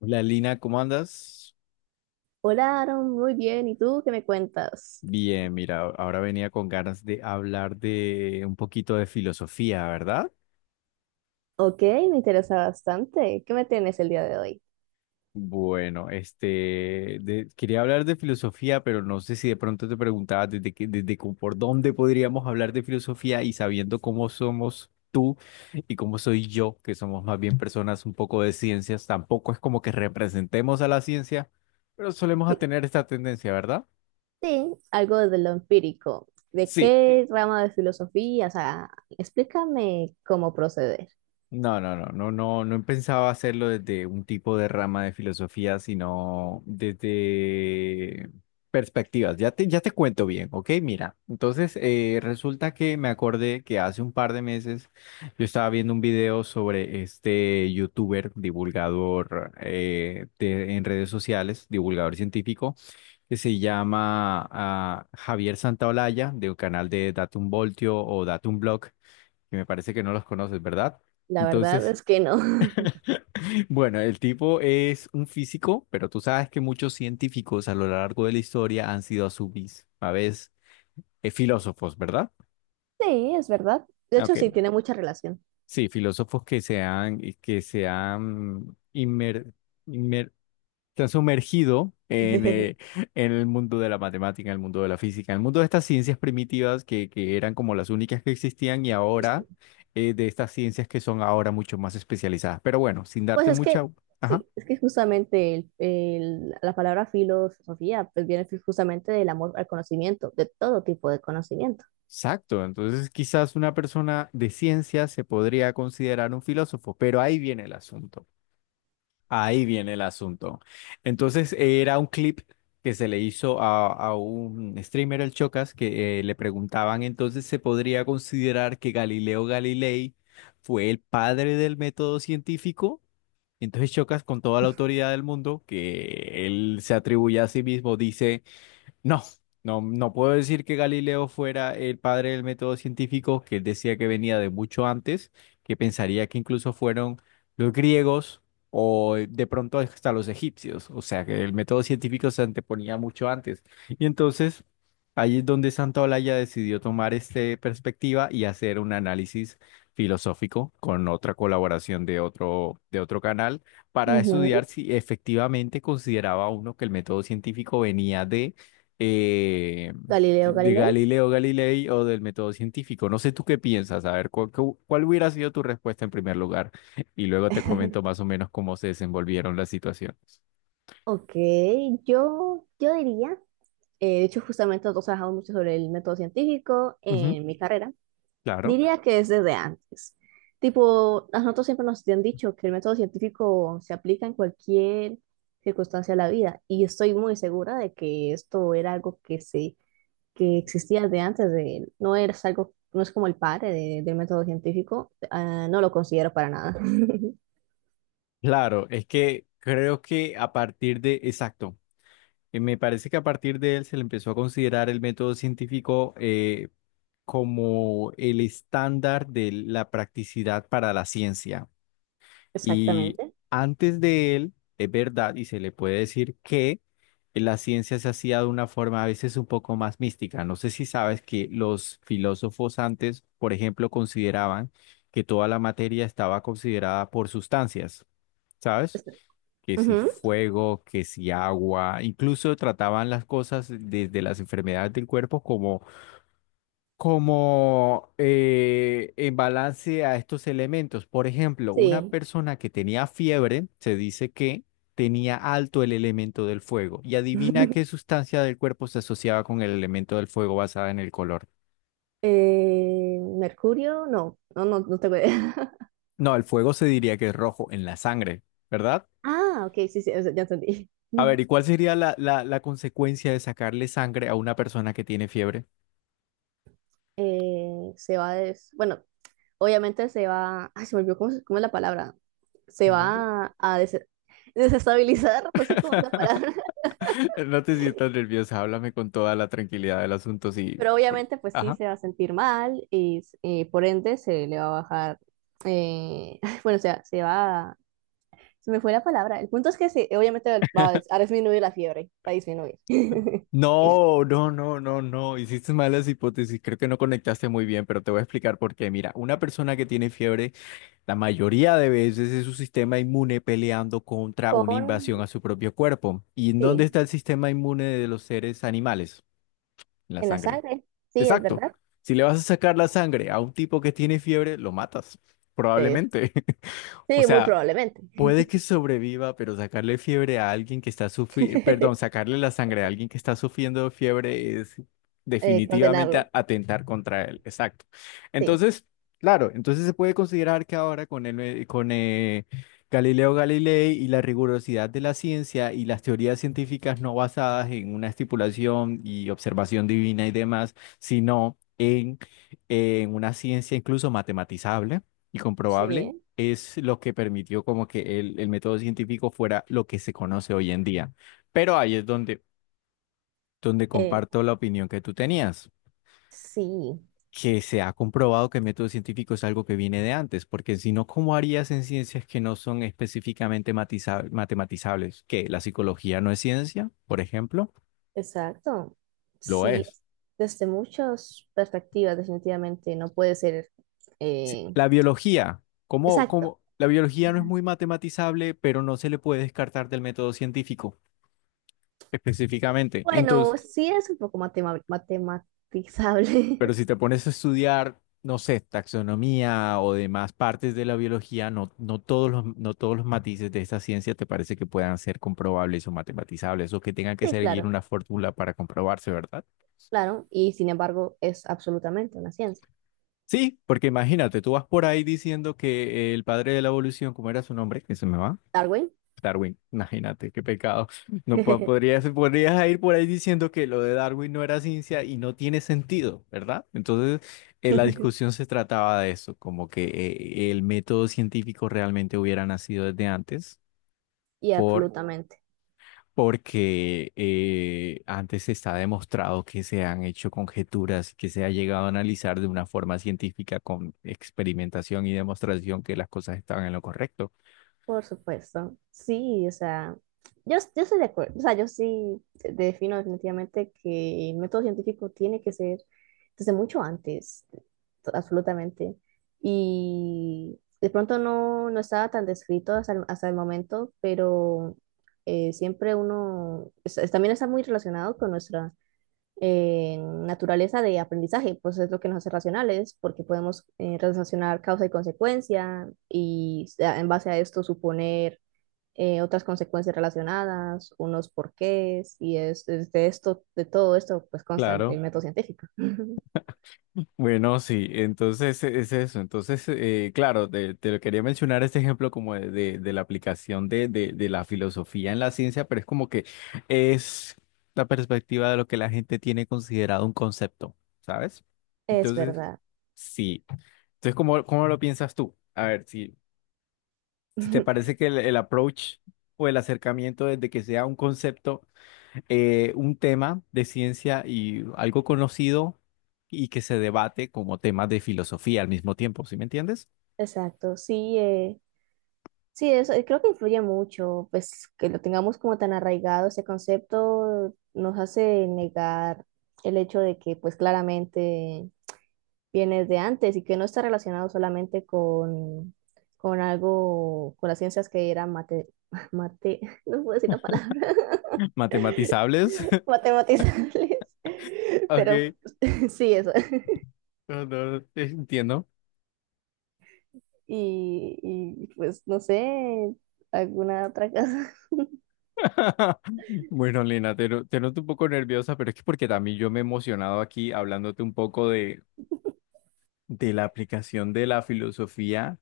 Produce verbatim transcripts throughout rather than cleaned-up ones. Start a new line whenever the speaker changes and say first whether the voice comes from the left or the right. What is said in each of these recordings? left: Hola Lina, ¿cómo andas?
right: Hola, Aaron, muy bien. ¿Y tú qué me cuentas?
left: Bien, mira, ahora venía con ganas de hablar de un poquito de filosofía, ¿verdad?
right: Ok, me interesa bastante. ¿Qué me tienes el día de hoy?
left: Bueno, este, de- quería hablar de filosofía, pero no sé si de pronto te preguntabas desde que, desde cómo- por dónde podríamos hablar de filosofía y sabiendo cómo somos tú y cómo soy yo, que somos más bien personas un poco de ciencias, tampoco es como que representemos a la ciencia, pero solemos a
right: De-
left: tener esta tendencia, ¿verdad?
right: Sí, algo de lo empírico. ¿De
left: Sí.
right: qué rama de filosofía? O sea, explícame cómo proceder.
left: No, no, no, no, no, no pensaba hacerlo desde un tipo de rama de filosofía, sino desde perspectivas. Ya te, ya te cuento bien, ¿ok? Mira, entonces eh, resulta que me acordé que hace un par de meses yo estaba viendo un video sobre este youtuber, divulgador eh, de- en redes sociales, divulgador científico, que se llama ah, Javier Santaolalla, del canal de Datum Voltio o Datum Blog, que me parece que no los conoces, ¿verdad?
right: La verdad
left: Entonces,
right: es que no.
left: bueno, el tipo es un físico, pero tú sabes que muchos científicos a lo largo de la historia han sido a su vis- a vez eh, filósofos, ¿verdad?
right: Sí, es verdad. De
left: Ok,
right: hecho, sí, tiene mucha relación.
left: sí, filósofos que se han, y que se han, inmer- inmer- se han sumergido en, eh, en el mundo de la matemática, en el mundo de la física, en el mundo de estas ciencias primitivas que, que eran como las únicas que existían y ahora
right: Sí.
left: eh, de estas ciencias que son ahora mucho más especializadas. Pero bueno, sin
right: Pues
left: darte
right: es
left: mucha...
right: que,
left: Ajá.
right: sí, es que justamente el- el- la palabra filosofía pues viene justamente del amor al conocimiento, de todo tipo de conocimiento.
left: Exacto, entonces quizás una persona de ciencia se podría considerar un filósofo, pero ahí viene el asunto, ahí viene el asunto. Entonces era un clip que se le hizo a, a un streamer, el Chocas, que eh, le preguntaban entonces se podría considerar que Galileo Galilei fue el padre del método científico. Entonces Chocas, con toda la autoridad del mundo, que él se atribuye a sí mismo, dice... No, no, no puedo decir que Galileo fuera el padre del método científico, que él decía que venía de mucho antes, que pensaría que incluso fueron los griegos o eh, de pronto hasta los egipcios, o sea que el método científico se anteponía mucho antes. Y entonces ahí es donde Santa Olaya decidió tomar esta perspectiva y hacer un análisis filosófico con otra colaboración de otro, de otro canal para estudiar
right: Ujú.
left: si efectivamente consideraba uno que el método científico venía de eh,
right: Galileo
left: de
right: Galilei.
left: Galileo Galilei o del método científico. No sé tú qué piensas, a ver, ¿cuál, cu- ¿cuál hubiera sido tu respuesta en primer lugar? Y luego te comento más o menos cómo se desenvolvieron las situaciones.
right: Ok, yo, yo diría, eh, de hecho justamente nosotros trabajamos mucho sobre el método científico
left: Ujú,
right: en mi carrera.
left: claro.
right: Diría que es desde antes. Tipo, a nosotros siempre nos han dicho que el método científico se aplica en cualquier circunstancia de la vida y estoy muy segura de que esto era algo que se que existía desde antes de él. No es algo, no es como el padre de- del método científico, ah, no lo considero para nada.
left: Claro, es que creo que a partir de, exacto, eh, me parece que a partir de él se le empezó a considerar el método científico eh, como el estándar de la practicidad para la ciencia. Y
right: Exactamente.
left: antes de él, es verdad, y se le puede decir que la ciencia se hacía de una forma a veces un poco más mística. No sé si sabes que los filósofos antes, por ejemplo, consideraban que toda la materia estaba considerada por sustancias, ¿sabes?
right: Es-
left: Que si
right: Ujú.
left: fuego, que si agua, incluso trataban las cosas desde las enfermedades del cuerpo como como eh, en balance a estos elementos. Por ejemplo, una
right: Sí.
left: persona que tenía fiebre, se dice que tenía alto el elemento del fuego. Y adivina qué sustancia del cuerpo se asociaba con el elemento del fuego basada en el color.
right: Eh, Mercurio, no, no, no, no tengo idea.
left: No, el fuego se diría que es rojo en la sangre, ¿verdad?
right: Ah, ok, sí, sí, ya entendí.
left: A ver, ¿y cuál sería la, la, la consecuencia de sacarle sangre a una persona que tiene fiebre?
right: eh, se va des... bueno, obviamente se va, ay, se me olvidó cómo, se- cómo es la palabra, se
left: No sé.
right: va a des- desestabilizar, no sé cómo es la palabra,
left: No te sientas nerviosa, háblame con toda la tranquilidad del asunto, sí.
right: pero
left: por-
right: obviamente pues sí
left: Ajá.
right: se va a sentir mal y eh, por ende se le va a bajar, eh, bueno, o sea, se va, a- se me fue la palabra, el punto es que se, obviamente va a, des- a disminuir la fiebre, va a disminuir.
left: No, no, no, no, no. Hiciste malas hipótesis. Creo que no conectaste muy bien, pero te voy a explicar por qué. Mira, una persona que tiene fiebre, la mayoría de veces es su sistema inmune peleando contra una
right: Con,
left: invasión a su propio cuerpo. ¿Y en dónde
right: sí,
left: está el sistema inmune de los seres animales? En la
right: en la
left: sangre.
right: sangre, sí, es
left: Exacto.
right: verdad.
left: Si le vas a sacar la sangre a un tipo que tiene fiebre, lo matas.
right: Eh,
left: Probablemente. O
right: sí, muy
left: sea,
right: probablemente.
left: puede que sobreviva, pero sacarle fiebre a alguien que está sufriendo, perdón, sacarle la sangre a alguien que está sufriendo fiebre es
right: Eh,
left: definitivamente
right: condenarlo,
left: a- atentar contra él. Exacto.
right: sí.
left: Entonces, claro, entonces se puede considerar que ahora con el, eh, con eh, Galileo Galilei y la rigurosidad de la ciencia y las teorías científicas no basadas en una estipulación y observación divina y demás, sino en, en una ciencia incluso matematizable y comprobable
right: Sí,
left: es lo que permitió como que el, el método científico fuera lo que se conoce hoy en día. Pero ahí es donde, donde
right: eh,
left: comparto la opinión que tú tenías,
right: sí,
left: que se ha comprobado que el método científico es algo que viene de antes, porque si no, ¿cómo harías en ciencias que no son específicamente matiza- matematizables? ¿Que la psicología no es ciencia, por ejemplo?
right: exacto.
left: Lo
right: Sí,
left: es.
right: desde muchas perspectivas, definitivamente no puede ser
left: Si-
right: eh,
left: La biología, ¿cómo,
right: exacto.
left: cómo? La biología no es muy matematizable, pero no se le puede descartar del método científico específicamente. Entonces,
right: Bueno, sí es un poco matema-
left: pero
right: matematizable.
left: si te pones a estudiar, no sé, taxonomía o demás partes de la biología, no, no todos los, no todos los matices de esta ciencia te parece que puedan ser comprobables o matematizables o que tengan que
right: Sí,
left: seguir
right: claro,
left: una fórmula para comprobarse, ¿verdad?
right: claro. Y sin embargo, es absolutamente una ciencia.
left: Sí, porque imagínate, tú vas por ahí diciendo que el padre de la evolución, ¿cómo era su nombre? Que se me va.
right: Darwin.
left: Darwin, imagínate, qué pecado. No po- podrías, podrías ir por ahí diciendo que lo de Darwin no era ciencia y no tiene sentido, ¿verdad? Entonces, eh, la discusión se trataba de eso, como que eh, el método científico realmente hubiera nacido desde antes
right: Y absolutamente.
left: porque eh, antes está demostrado que se han hecho conjeturas, que se ha llegado a analizar de una forma científica con experimentación y demostración que las cosas estaban en lo correcto.
right: Por supuesto, sí, o sea, yo, yo estoy de acuerdo, o sea, yo sí de- defino definitivamente que el método científico tiene que ser desde mucho antes, to- absolutamente, y de pronto no, no estaba tan descrito hasta el, hasta el momento, pero eh, siempre uno es- es- también está muy relacionado con nuestra eh, naturaleza de aprendizaje, pues es lo que nos hace racionales, porque podemos eh, relacionar causa y consecuencia y a- en base a esto suponer eh, otras consecuencias relacionadas, unos porqués, y es, es de esto, de todo esto, pues consta el,
left: Claro.
right: el método científico.
left: Bueno, sí, entonces e- es eso. Entonces, eh, claro, te, te lo quería mencionar este ejemplo como de, de- de la aplicación de, de- de la filosofía en la ciencia, pero es como que es la perspectiva de lo que la gente tiene considerado un concepto, ¿sabes?
right: Es
left: Entonces,
right: verdad.
left: sí. Entonces, ¿cómo, cómo lo piensas tú? A ver, si, si te parece que el, el approach o el acercamiento desde que sea un concepto eh, un tema de ciencia y algo conocido y que se debate como temas de filosofía al mismo tiempo, ¿sí me entiendes?
right: Exacto, sí, eh, sí, eso. eh, creo que influye mucho, pues que lo tengamos como tan arraigado ese concepto nos hace negar el hecho de que pues claramente viene de antes y que no está relacionado solamente con, con algo, con las ciencias que eran mate, mate, no puedo decir la palabra,
left: Matematizables.
right: matematizables, pero
left: Ok,
right: sí, eso.
left: no, no, no, entiendo.
right: Y, y pues no sé, alguna otra cosa.
left: Bueno, Lina, te, no- te noto un poco nerviosa, pero es que porque también yo me he emocionado aquí hablándote un poco de, de la aplicación de la filosofía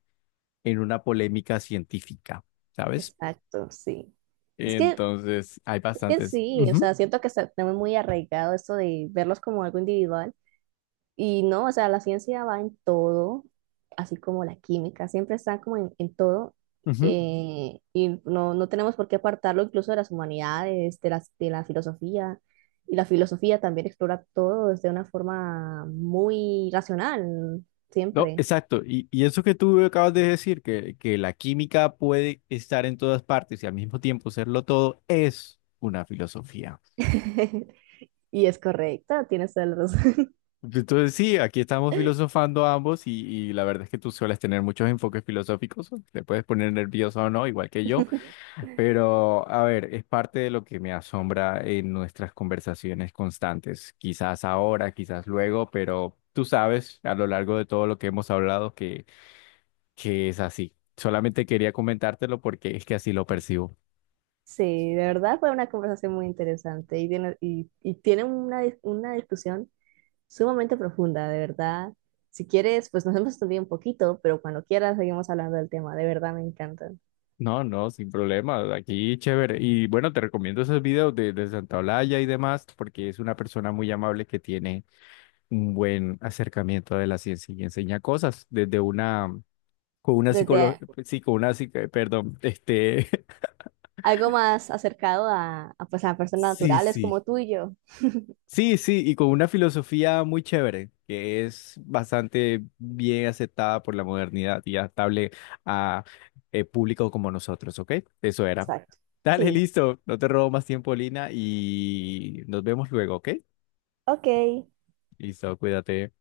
left: en una polémica científica, ¿sabes?
right: Exacto, sí. Es que,
left: Entonces, hay
right: es que
left: bastantes.
right: sí, o
left: Ujú,
right: sea, siento que está- tenemos muy arraigado esto de verlos como algo individual. Y no, o sea, la ciencia va en todo, así como la química, siempre está como en, en todo.
left: ujú.
right: eh, y no, no tenemos por qué apartarlo incluso de las humanidades, de las, de la filosofía. Y la filosofía también explora todo desde una forma muy racional,
left: No,
right: siempre.
left: exacto. Y, y eso que tú acabas de decir, que, que la química puede estar en todas partes y al mismo tiempo serlo todo, es una filosofía.
right: Y es correcto, tienes toda la razón.
left: Entonces, sí, aquí estamos filosofando ambos y, y la verdad es que tú sueles tener muchos enfoques filosóficos. Te puedes poner nervioso o no, igual que yo. Pero, a ver, es parte de lo que me asombra en nuestras conversaciones constantes. Quizás ahora, quizás luego, pero tú sabes a lo largo de todo lo que hemos hablado que que es así. Solamente quería comentártelo porque es que así lo percibo.
right: Sí, de verdad fue una conversación muy interesante y tiene, y, y tiene una, dis- una discusión sumamente profunda, de verdad. Si quieres, pues nos hemos estudiado un poquito, pero cuando quieras seguimos hablando del tema, de verdad me encanta.
left: No, no, sin problema. Aquí chévere. Y bueno, te recomiendo esos videos de, de Santa Olaya y demás, porque es una persona muy amable que tiene un buen acercamiento de la ciencia y enseña cosas desde una, con una psicología,
right: Desde bueno,
left: sí, con una psique- perdón, este,
right: a- algo más acercado a, a, pues, a personas
left: sí,
right: naturales
left: sí,
right: como tú y yo.
left: sí, sí, y con una filosofía muy chévere, que es bastante bien aceptada por la modernidad y adaptable a eh, público como nosotros, ¿ok? Eso era.
right: Exacto.
left: Dale,
right: Sí,
left: listo, no te robo más tiempo, Lina, y nos vemos luego, ¿ok?
right: ok.
left: Listo, cuídate.